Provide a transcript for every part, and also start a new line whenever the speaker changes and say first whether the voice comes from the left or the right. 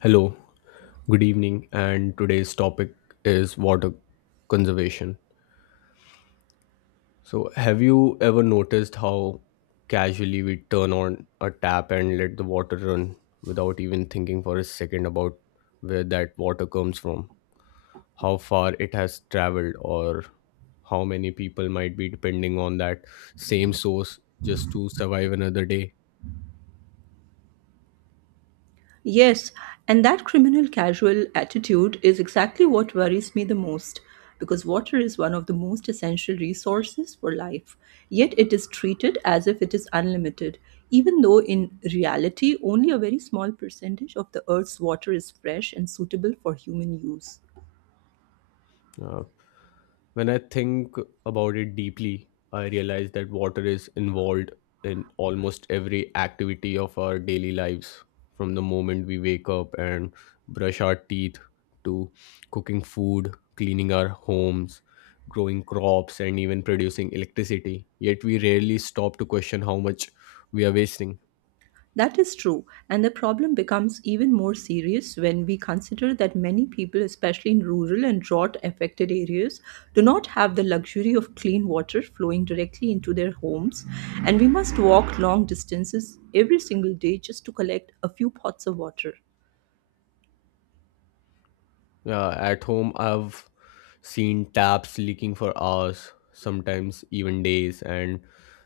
left: Hello, good evening, and today's topic is water conservation. So, have you ever noticed how casually we turn on a tap and let the water run without even thinking for a second about where that water comes from, how far it has traveled, or how many people might be depending on that same source just to survive another day?
right: Yes, and that criminal casual attitude is exactly what worries me the most because water is one of the most essential resources for life. Yet it is treated as if it is unlimited, even though in reality only a very small percentage of the Earth's water is fresh and suitable for human use.
left: Uh, When I think about it deeply, I realize that water is involved in almost every activity of our daily lives, from the moment we wake up and brush our teeth to cooking food, cleaning our homes, growing crops, and even producing electricity. Yet we rarely stop to question how much we are wasting.
right: That is true, and the problem becomes even more serious when we consider that many people, especially in rural and drought affected areas, do not have the luxury of clean water flowing directly into their homes, and we must walk long distances every single day just to collect a few pots of water.
left: Yeah, at home, I've seen taps leaking for hours, sometimes even days, and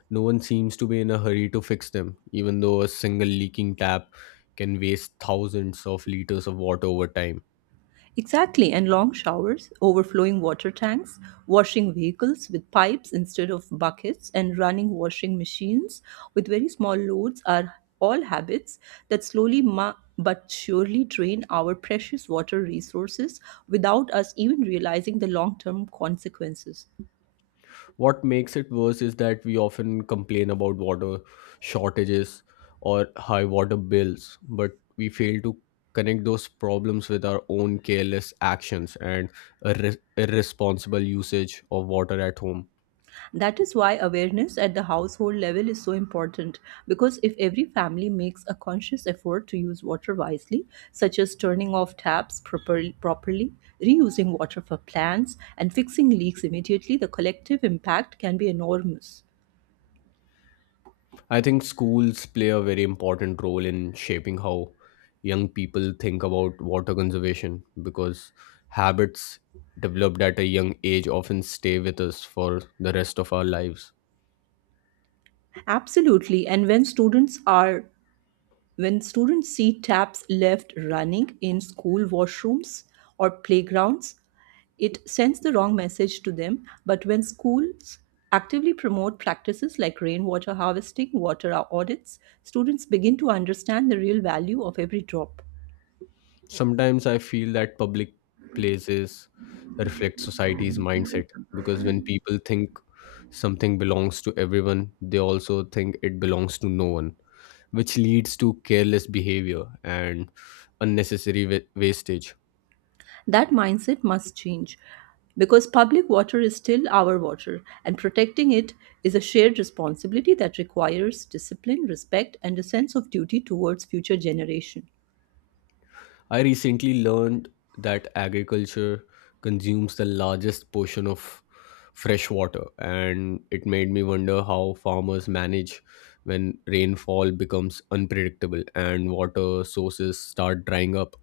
left: no one seems to be in a hurry to fix them, even though a single leaking tap can waste thousands of liters of water over time.
right: Exactly, and long showers, overflowing water tanks, washing vehicles with pipes instead of buckets, and running washing machines with very small loads are all habits that but surely drain our precious water resources without us even realizing the long term consequences.
left: What makes it worse is that we often complain about water shortages or high water bills, but we fail to connect those problems with our own careless actions and irresponsible usage of water at home.
right: That is why awareness at the household level is so important because if every family makes a conscious effort to use water wisely, such as turning off taps properly, properly reusing water for plants, and fixing leaks immediately, the collective impact can be enormous.
left: I think schools play a very important role in shaping how young people think about water conservation because habits developed at a young age often stay with us for the rest of our lives.
right: Absolutely. And when students are When students see taps left running in school washrooms or playgrounds, it sends the wrong message to them. But when schools actively promote practices like rainwater harvesting, water audits, students begin to understand the real value of every drop.
left: Sometimes I feel that public places reflect society's mindset because when people think something belongs to everyone, they also think it belongs to no one, which leads to careless behavior and unnecessary wastage.
right: That mindset must change because public water is still our water and protecting it is a shared responsibility that requires discipline, respect, and a sense of duty towards future generations.
left: I recently learned that agriculture consumes the largest portion of fresh water, and it made me wonder how farmers manage when rainfall becomes unpredictable and water sources start drying up.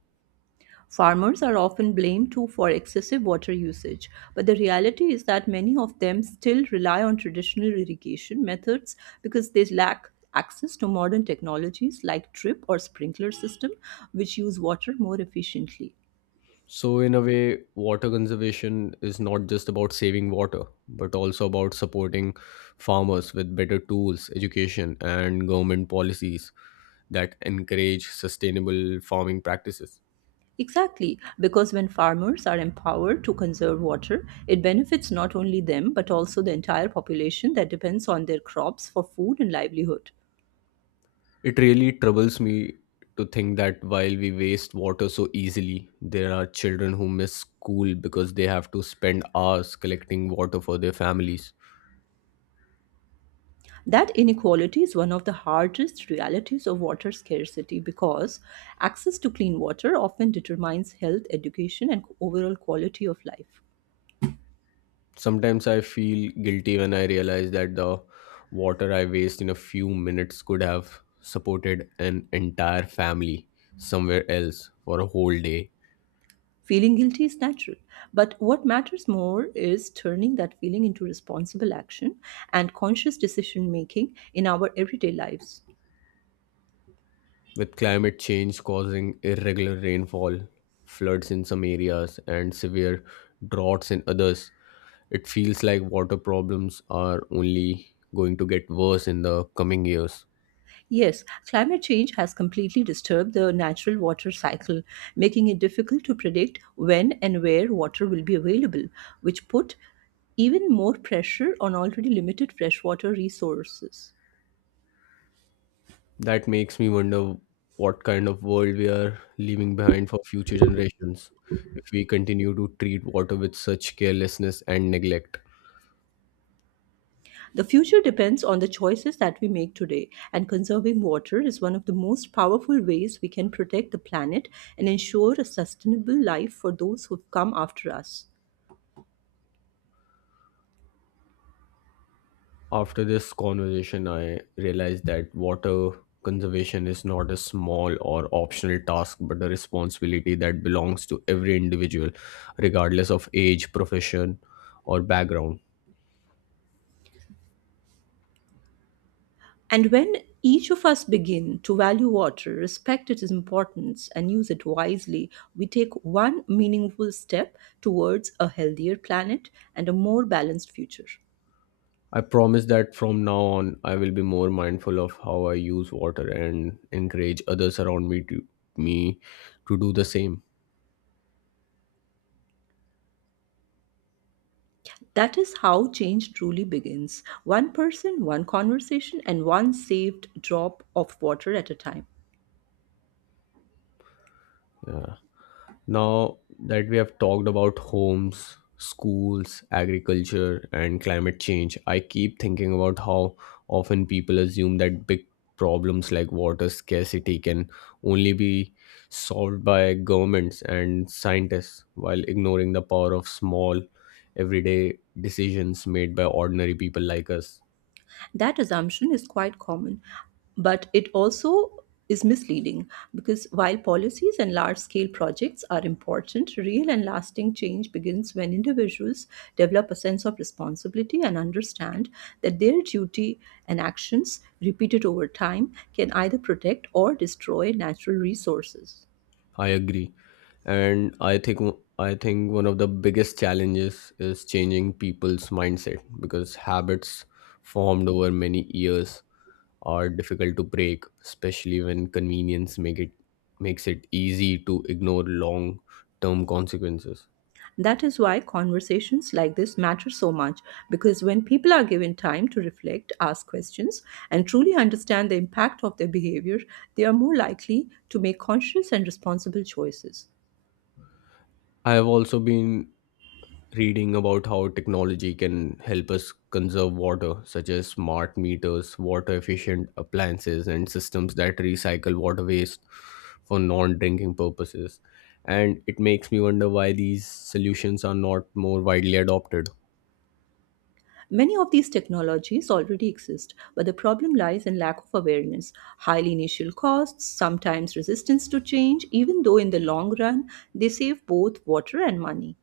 right: Farmers are often blamed too for excessive water usage, but the reality is that many of them still rely on traditional irrigation methods because they lack access to modern technologies like drip or sprinkler system which use water more efficiently.
left: So, in a way, water conservation is not just about saving water, but also about supporting farmers with better tools, education, and government policies that encourage sustainable farming practices.
right: Exactly, because when farmers are empowered to conserve water, it benefits not only them but also the entire population that depends on their crops for food and livelihood.
left: It really troubles me to think that while we waste water so easily, there are children who miss school because they have to spend hours collecting water for their families.
right: That inequality is one of the hardest realities of water scarcity because access to clean water often determines health, education, and overall quality of life.
left: Sometimes I feel guilty when I realize that the water I waste in a few minutes could have supported an entire family somewhere else for a whole day.
right: Feeling guilty is natural, but what matters more is turning that feeling into responsible action and conscious decision making in our everyday lives.
left: With climate change causing irregular rainfall, floods in some areas, and severe droughts in others, it feels like water problems are only going to get worse in the coming years.
right: Yes, climate change has completely disturbed the natural water cycle, making it difficult to predict when and where water will be available, which put even more pressure on already limited freshwater resources.
left: That makes me wonder what kind of world we are leaving behind for future generations if we continue to treat water with such carelessness and neglect.
right: The future depends on the choices that we make today, and conserving water is one of the most powerful ways we can protect the planet and ensure a sustainable life for those who've come after us.
left: After this conversation, I realized that water conservation is not a small or optional task but a responsibility that belongs to every individual, regardless of age, profession, or background.
right: And when each of us begin to value water, respect its importance, and use it wisely, we take one meaningful step towards a healthier planet and a more balanced future.
left: I promise that from now on, I will be more mindful of how I use water and encourage others around me to do the same.
right: That is how change truly begins one person, one conversation, and one saved drop of water at a time.
left: Yeah. Now that we have talked about homes, schools, agriculture, and climate change, I keep thinking about how often people assume that big problems like water scarcity can only be solved by governments and scientists while ignoring the power of small, everyday decisions made by ordinary people like us.
right: That assumption is quite common, but it also is misleading because while policies and large scale projects are important, real and lasting change begins when individuals develop a sense of responsibility and understand that their duty and actions, repeated over time, can either protect or destroy natural resources.
left: I agree. And I think one of the biggest challenges is changing people's mindset because habits formed over many years are difficult to break, especially when convenience makes it easy to ignore long-term consequences.
right: That is why conversations like this matter so much, because when people are given time to reflect, ask questions, and truly understand the impact of their behavior, they are more likely to make conscious and responsible choices.
left: I have also been reading about how technology can help us conserve water, such as smart meters, water efficient appliances, and systems that recycle water waste for non drinking purposes. And it makes me wonder why these solutions are not more widely adopted.
right: Many of these technologies already exist, but the problem lies in lack of awareness, high initial costs, sometimes resistance to change, even though in the long run they save both water and money.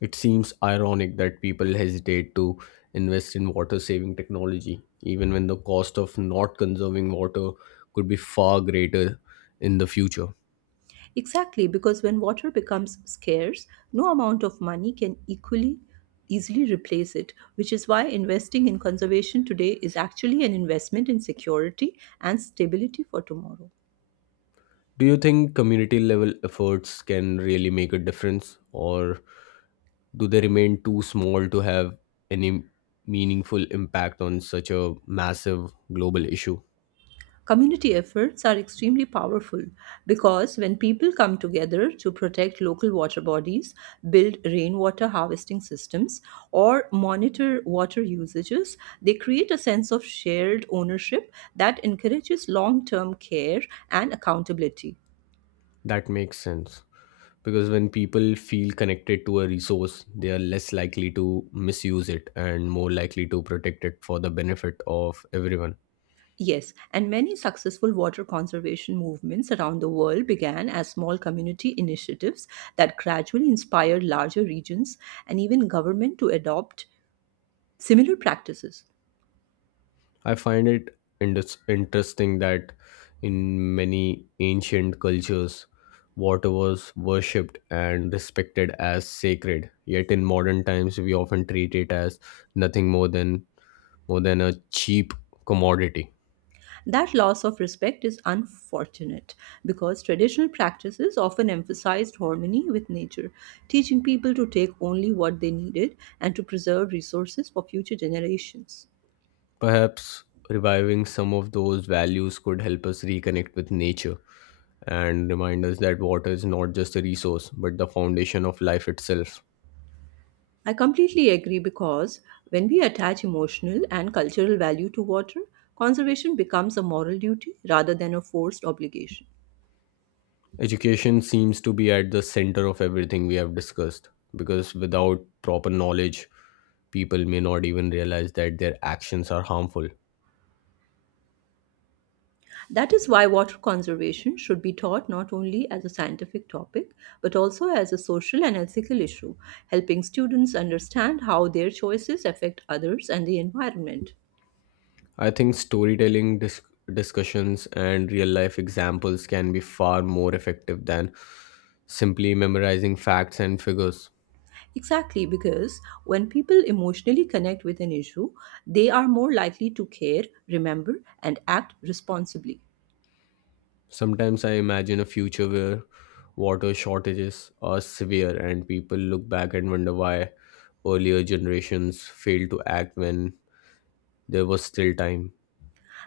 left: It seems ironic that people hesitate to invest in water saving technology, even when the cost of not conserving water could be far greater in the future.
right: Exactly, because when water becomes scarce, no amount of money can equally easily replace it, which is why investing in conservation today is actually an investment in security and stability for tomorrow.
left: Do you think community level efforts can really make a difference, or do they remain too small to have any meaningful impact on such a massive global issue?
right: Community efforts are extremely powerful because when people come together to protect local water bodies, build rainwater harvesting systems, or monitor water usages, they create a sense of shared ownership that encourages long term care and accountability.
left: That makes sense because when people feel connected to a resource, they are less likely to misuse it and more likely to protect it for the benefit of everyone.
right: Yes, and many successful water conservation movements around the world began as small community initiatives that gradually inspired larger regions and even government to adopt similar practices.
left: I find it interesting that in many ancient cultures, water was worshipped and respected as sacred. Yet in modern times, we often treat it as nothing more than more than a cheap commodity.
right: That loss of respect is unfortunate because traditional practices often emphasized harmony with nature, teaching people to take only what they needed and to preserve resources for future generations.
left: Perhaps reviving some of those values could help us reconnect with nature and remind us that water is not just a resource but the foundation of life itself.
right: I completely agree because when we attach emotional and cultural value to water, conservation becomes a moral duty rather than a forced obligation.
left: Education seems to be at the center of everything we have discussed because without proper knowledge, people may not even realize that their actions are harmful.
right: That is why water conservation should be taught not only as a scientific topic but also as a social and ethical issue, helping students understand how their choices affect others and the environment.
left: I think storytelling discussions and real life examples can be far more effective than simply memorizing facts and figures.
right: Exactly, because when people emotionally connect with an issue, they are more likely to care, remember, and act responsibly.
left: Sometimes I imagine a future where water shortages are severe and people look back and wonder why earlier generations failed to act when there was still time.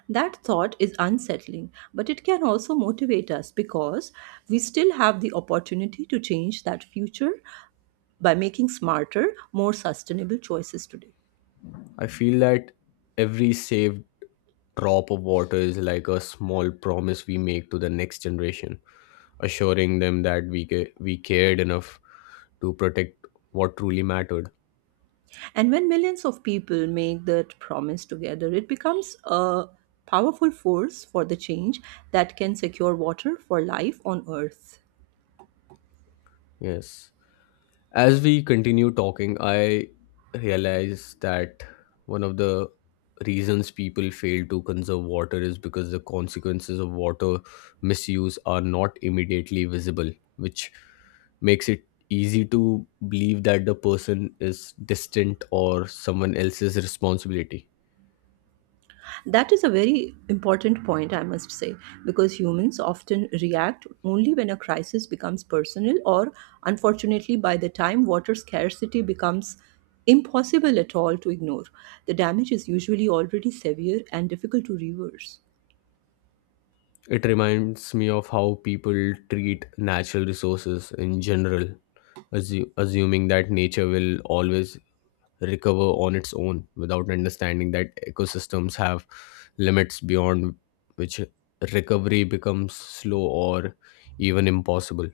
right: That thought is unsettling, but it can also motivate us because we still have the opportunity to change that future by making smarter, more sustainable choices today.
left: I feel that every saved drop of water is like a small promise we make to the next generation, assuring them that we cared enough to protect what truly mattered.
right: And when millions of people make that promise together, it becomes a powerful force for the change that can secure water for life on earth.
left: Yes. As we continue talking, I realize that one of the reasons people fail to conserve water is because the consequences of water misuse are not immediately visible, which makes it easy to believe that the person is distant or someone else's responsibility.
right: That is a very important point, I must say, because humans often react only when a crisis becomes personal, or unfortunately, by the time water scarcity becomes impossible at all to ignore, the damage is usually already severe and difficult to reverse.
left: It reminds me of how people treat natural resources in general, assuming that nature will always recover on its own without understanding that ecosystems have limits beyond which recovery becomes slow or even impossible.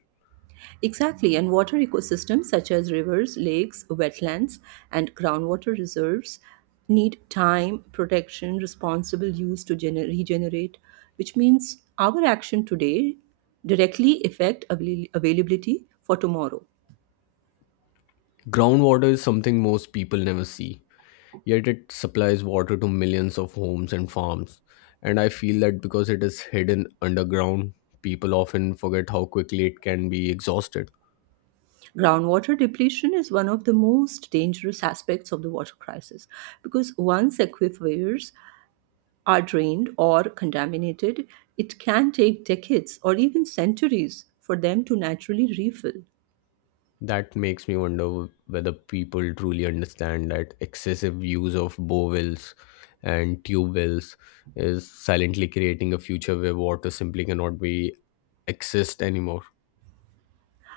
right: Exactly, and water ecosystems such as rivers, lakes, wetlands, and groundwater reserves need time, protection, responsible use to regenerate, which means our action today directly affect availability for tomorrow.
left: Groundwater is something most people never see, yet it supplies water to millions of homes and farms. And I feel that because it is hidden underground, people often forget how quickly it can be exhausted.
right: Groundwater depletion is one of the most dangerous aspects of the water crisis because once aquifers are drained or contaminated, it can take decades or even centuries for them to naturally refill.
left: That makes me wonder whether people truly understand that excessive use of bow wells and tube wells is silently creating a future where water simply cannot be accessed anymore.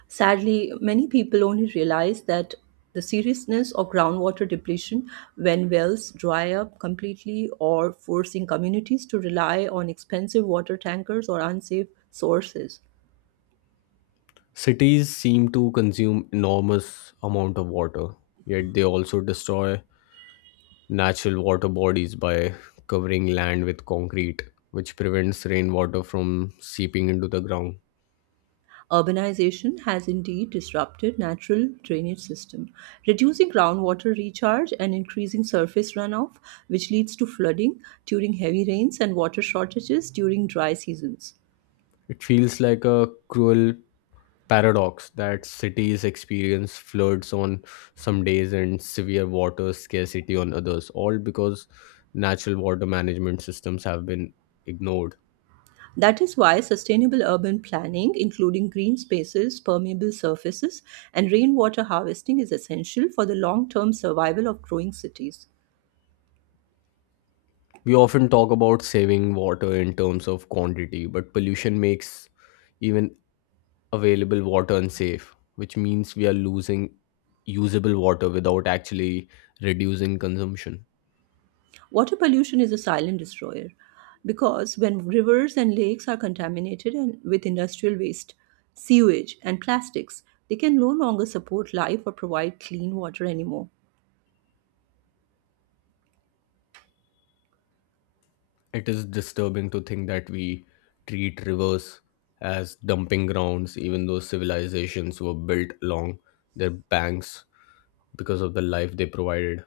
right: Sadly, many people only realize that the seriousness of groundwater depletion when wells dry up completely or forcing communities to rely on expensive water tankers or unsafe sources.
left: Cities seem to consume enormous amount of water, yet they also destroy natural water bodies by covering land with concrete, which prevents rainwater from seeping into the ground.
right: Urbanization has indeed disrupted natural drainage system, reducing groundwater recharge and increasing surface runoff, which leads to flooding during heavy rains and water shortages during dry seasons.
left: It feels like a cruel paradox that cities experience floods on some days and severe water scarcity on others, all because natural water management systems have been ignored.
right: That is why sustainable urban planning, including green spaces, permeable surfaces, and rainwater harvesting, is essential for the long term survival of growing cities.
left: We often talk about saving water in terms of quantity, but pollution makes even available water unsafe, which means we are losing usable water without actually reducing consumption.
right: Water pollution is a silent destroyer because when rivers and lakes are contaminated and with industrial waste, sewage, and plastics, they can no longer support life or provide clean water anymore.
left: It is disturbing to think that we treat rivers as dumping grounds, even though civilizations were built along their banks because of the life they provided.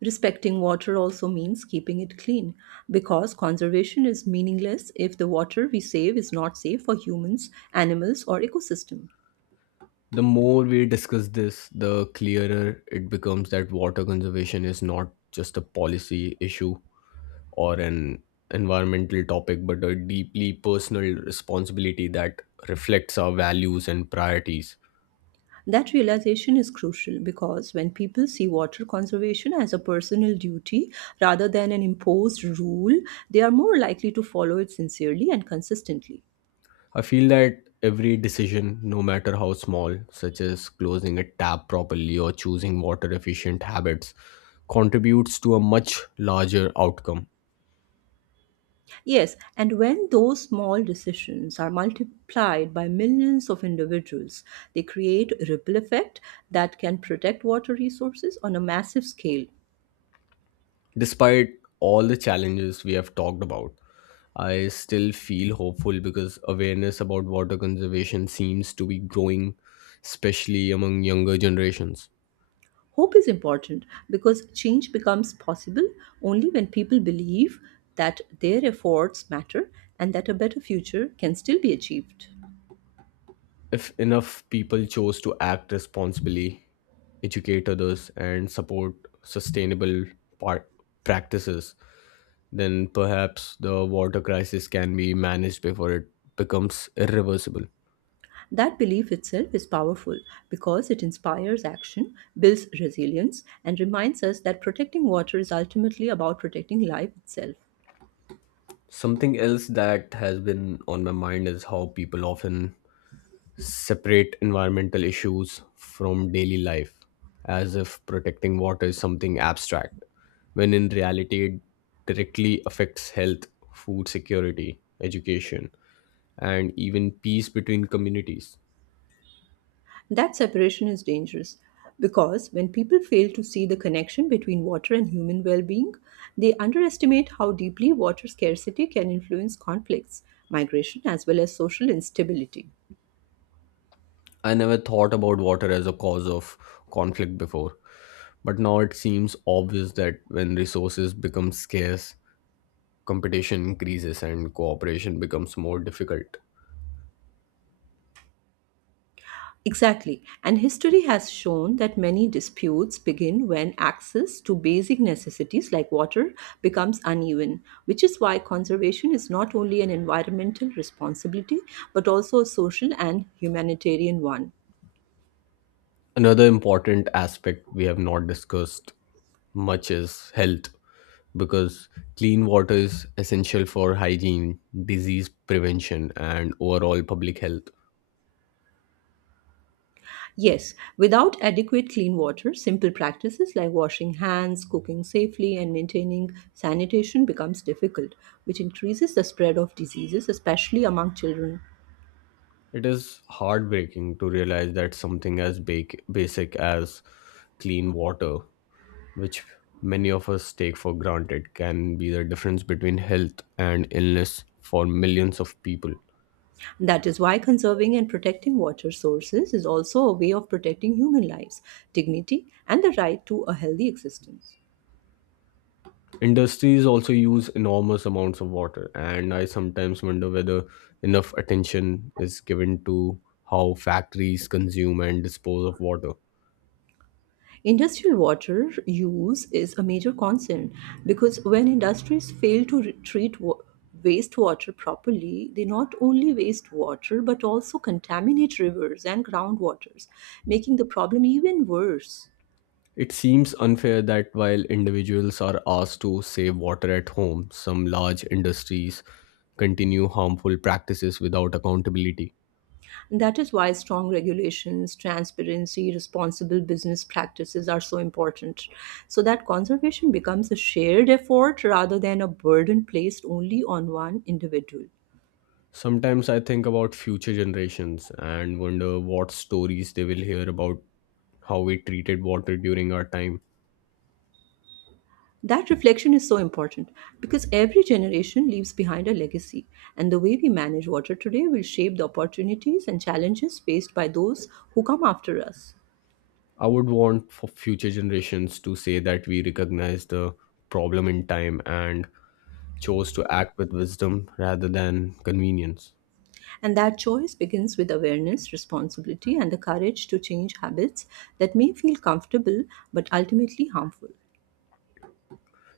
right: Respecting water also means keeping it clean because conservation is meaningless if the water we save is not safe for humans, animals, or ecosystem.
left: The more we discuss this, the clearer it becomes that water conservation is not just a policy issue or an environmental topic, but a deeply personal responsibility that reflects our values and priorities.
right: That realization is crucial because when people see water conservation as a personal duty rather than an imposed rule, they are more likely to follow it sincerely and consistently.
left: I feel that every decision, no matter how small, such as closing a tap properly or choosing water efficient habits, contributes to a much larger outcome.
right: Yes, and when those small decisions are multiplied by millions of individuals, they create a ripple effect that can protect water resources on a massive scale.
left: Despite all the challenges we have talked about, I still feel hopeful because awareness about water conservation seems to be growing, especially among younger generations.
right: Hope is important because change becomes possible only when people believe that their efforts matter and that a better future can still be achieved.
left: If enough people chose to act responsibly, educate others, and support sustainable par- practices, then perhaps the water crisis can be managed before it becomes irreversible.
right: That belief itself is powerful because it inspires action, builds resilience, and reminds us that protecting water is ultimately about protecting life itself.
left: Something else that has been on my mind is how people often separate environmental issues from daily life, as if protecting water is something abstract, when in reality it directly affects health, food security, education, and even peace between communities.
right: That separation is dangerous because when people fail to see the connection between water and human well being, they underestimate how deeply water scarcity can influence conflicts, migration, as well as social instability.
left: I never thought about water as a cause of conflict before, but now it seems obvious that when resources become scarce, competition increases and cooperation becomes more difficult.
right: Exactly, and history has shown that many disputes begin when access to basic necessities like water becomes uneven, which is why conservation is not only an environmental responsibility but also a social and humanitarian one.
left: Another important aspect we have not discussed much is health because clean water is essential for hygiene, disease prevention, and overall public health.
right: Yes, without adequate clean water, simple practices like washing hands, cooking safely, and maintaining sanitation becomes difficult, which increases the spread of diseases, especially among children.
left: It is heartbreaking to realize that something as big, basic as clean water, which many of us take for granted, can be the difference between health and illness for millions of people.
right: That is why conserving and protecting water sources is also a way of protecting human lives, dignity, and the right to a healthy existence.
left: Industries also use enormous amounts of water, and I sometimes wonder whether enough attention is given to how factories consume and dispose of water.
right: Industrial water use is a major concern because when industries fail to wastewater properly, they not only waste water but also contaminate rivers and groundwaters, making the problem even worse.
left: It seems unfair that while individuals are asked to save water at home, some large industries continue harmful practices without accountability.
right: That is why strong regulations, transparency, responsible business practices are so important, so that conservation becomes a shared effort rather than a burden placed only on one individual.
left: Sometimes I think about future generations and wonder what stories they will hear about how we treated water during our time.
right: That reflection is so important because every generation leaves behind a legacy, and the way we manage water today will shape the opportunities and challenges faced by those who come after us.
left: I would want for future generations to say that we recognize the problem in time and chose to act with wisdom rather than convenience.
right: And that choice begins with awareness, responsibility, and the courage to change habits that may feel comfortable but ultimately harmful.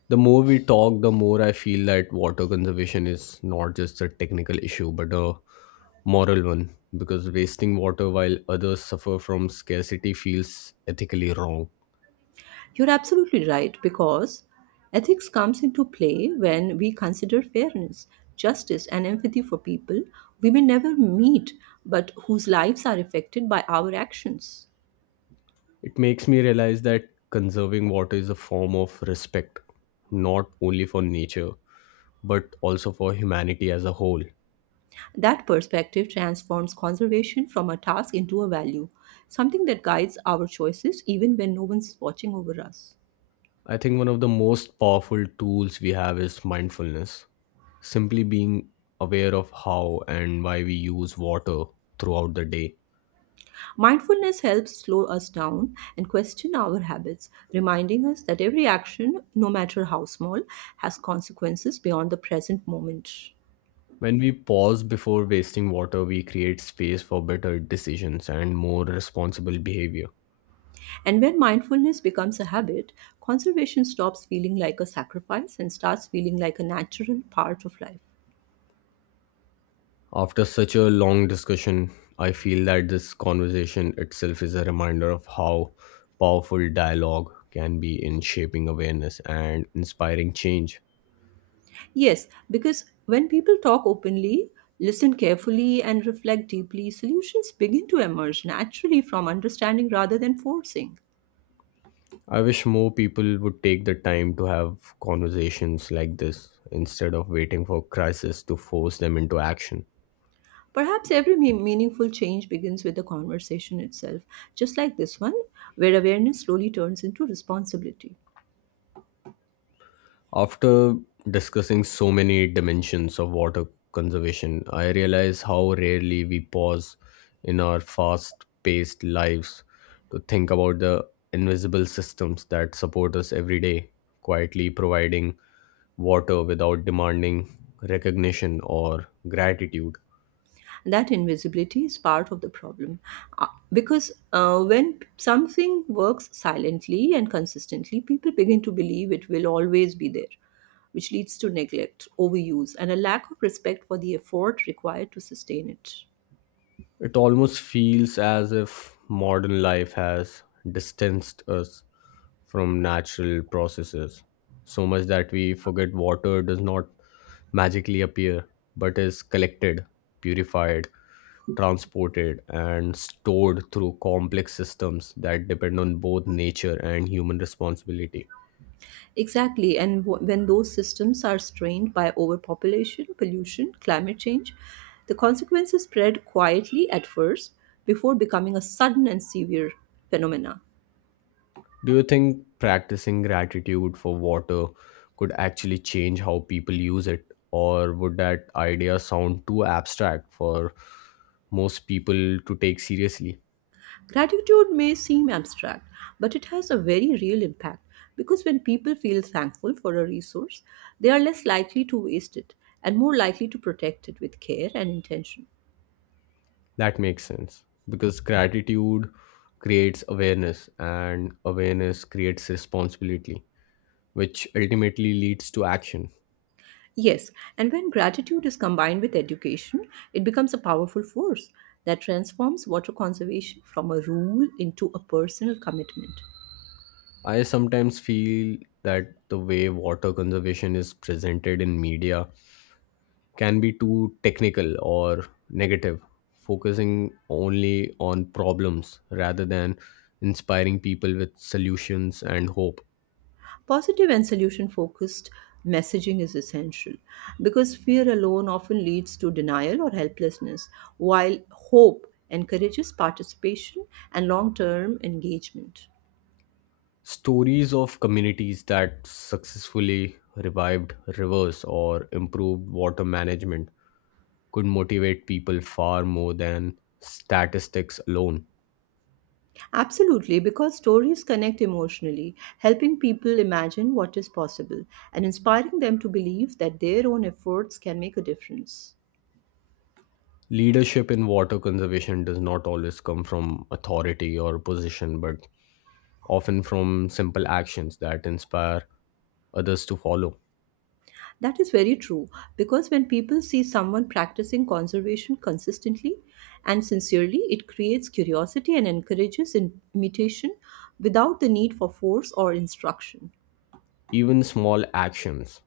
left: The more we talk, the more I feel that water conservation is not just a technical issue but a moral one because wasting water while others suffer from scarcity feels ethically wrong.
right: You're absolutely right, because ethics comes into play when we consider fairness, justice, and empathy for people we may never meet but whose lives are affected by our actions.
left: It makes me realize that conserving water is a form of respect, not only for nature but also for humanity as a whole.
right: That perspective transforms conservation from a task into a value, something that guides our choices even when no one's watching over us.
left: I think one of the most powerful tools we have is mindfulness. Simply being aware of how and why we use water throughout the day.
right: Mindfulness helps slow us down and question our habits, reminding us that every action, no matter how small, has consequences beyond the present moment.
left: When we pause before wasting water, we create space for better decisions and more responsible behavior.
right: And when mindfulness becomes a habit, conservation stops feeling like a sacrifice and starts feeling like a natural part of life.
left: After such a long discussion, I feel that this conversation itself is a reminder of how powerful dialogue can be in shaping awareness and inspiring change.
right: Yes, because when people talk openly, listen carefully, and reflect deeply, solutions begin to emerge naturally from understanding rather than forcing.
left: I wish more people would take the time to have conversations like this instead of waiting for crisis to force them into action.
right: Perhaps every meaningful change begins with the conversation itself, just like this one, where awareness slowly turns into responsibility.
left: After discussing so many dimensions of water conservation, I realize how rarely we pause in our fast paced lives to think about the invisible systems that support us every day, quietly providing water without demanding recognition or gratitude.
right: That invisibility is part of the problem. Uh, because when something works silently and consistently, people begin to believe it will always be there, which leads to neglect, overuse, and a lack of respect for the effort required to sustain it.
left: It almost feels as if modern life has distanced us from natural processes so much that we forget water does not magically appear but is collected, purified, transported, and stored through complex systems that depend on both nature and human responsibility.
right: Exactly, and when those systems are strained by overpopulation, pollution, climate change, the consequences spread quietly at first before becoming a sudden and severe phenomena.
left: Do you think practicing gratitude for water could actually change how people use it, or would that idea sound too abstract for most people to take seriously?
right: Gratitude may seem abstract, but it has a very real impact because when people feel thankful for a resource, they are less likely to waste it and more likely to protect it with care and intention.
left: That makes sense because gratitude creates awareness, and awareness creates responsibility, which ultimately leads to action.
right: Yes, and when gratitude is combined with education, it becomes a powerful force that transforms water conservation from a rule into a personal commitment.
left: I sometimes feel that the way water conservation is presented in media can be too technical or negative, focusing only on problems rather than inspiring people with solutions and hope.
right: Positive and solution focused messaging is essential because fear alone often leads to denial or helplessness, while hope encourages participation and long term engagement.
left: Stories of communities that successfully revived rivers or improved water management could motivate people far more than statistics alone.
right: Absolutely, because stories connect emotionally, helping people imagine what is possible and inspiring them to believe that their own efforts can make a difference.
left: Leadership in water conservation does not always come from authority or position, but often from simple actions that inspire others to follow.
right: That is very true, because when people see someone practicing conservation consistently and sincerely, it creates curiosity and encourages imitation without the need for force or instruction.
left: Even small actions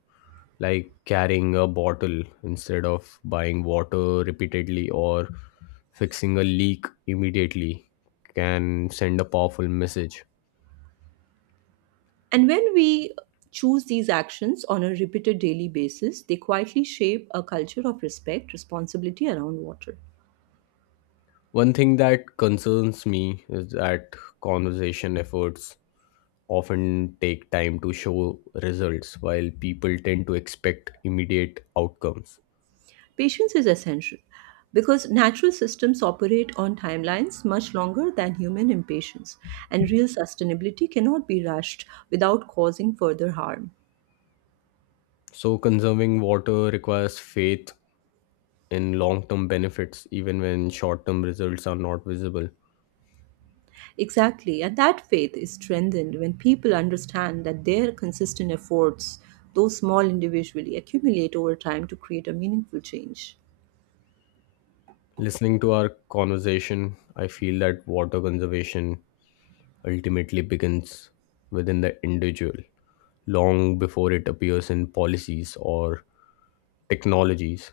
left: like carrying a bottle instead of buying water repeatedly or fixing a leak immediately can send a powerful message.
right: And when we choose these actions on a repeated daily basis, they quietly shape a culture of respect, responsibility around water.
left: One thing that concerns me is that conservation efforts often take time to show results while people tend to expect immediate outcomes.
right: Patience is essential because natural systems operate on timelines much longer than human impatience, and real sustainability cannot be rushed without causing further harm.
left: So, conserving water requires faith in long term benefits, even when short term results are not visible.
right: Exactly, and that faith is strengthened when people understand that their consistent efforts, though small individually, accumulate over time to create a meaningful change.
left: Listening to our conversation, I feel that water conservation ultimately begins within the individual, long before it appears in policies or technologies.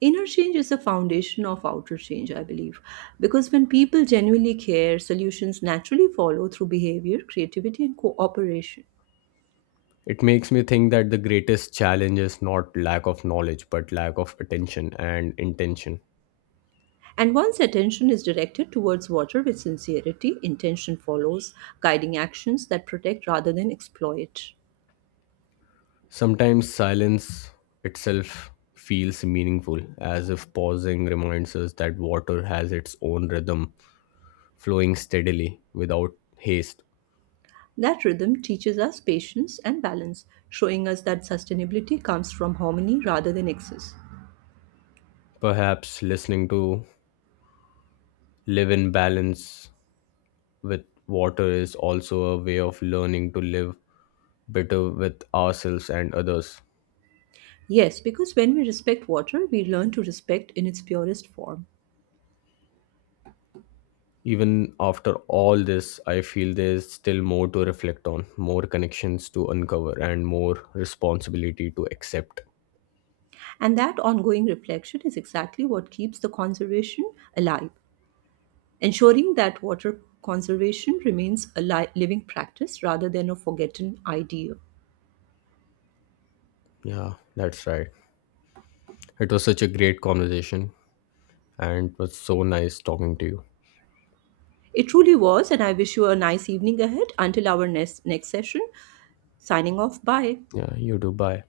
right: Inner change is the foundation of outer change, I believe, because when people genuinely care, solutions naturally follow through behavior, creativity, and cooperation.
left: It makes me think that the greatest challenge is not lack of knowledge, but lack of attention and intention.
right: And once attention is directed towards water with sincerity, intention follows, guiding actions that protect rather than exploit.
left: Sometimes silence itself feels meaningful, as if pausing reminds us that water has its own rhythm flowing steadily without haste.
right: That rhythm teaches us patience and balance, showing us that sustainability comes from harmony rather than excess.
left: Perhaps listening to live in balance with water is also a way of learning to live better with ourselves and others.
right: Yes, because when we respect water, we learn to respect in its purest form.
left: Even after all this, I feel there's still more to reflect on, more connections to uncover, and more responsibility to accept.
right: And that ongoing reflection is exactly what keeps the conservation alive, ensuring that water conservation remains a living practice rather than a forgotten idea.
left: Yeah, that's right. It was such a great conversation, and it was so nice talking to you.
right: It truly was, and I wish you a nice evening ahead until our next session. Signing off. Bye.
left: Yeah, you too. Bye.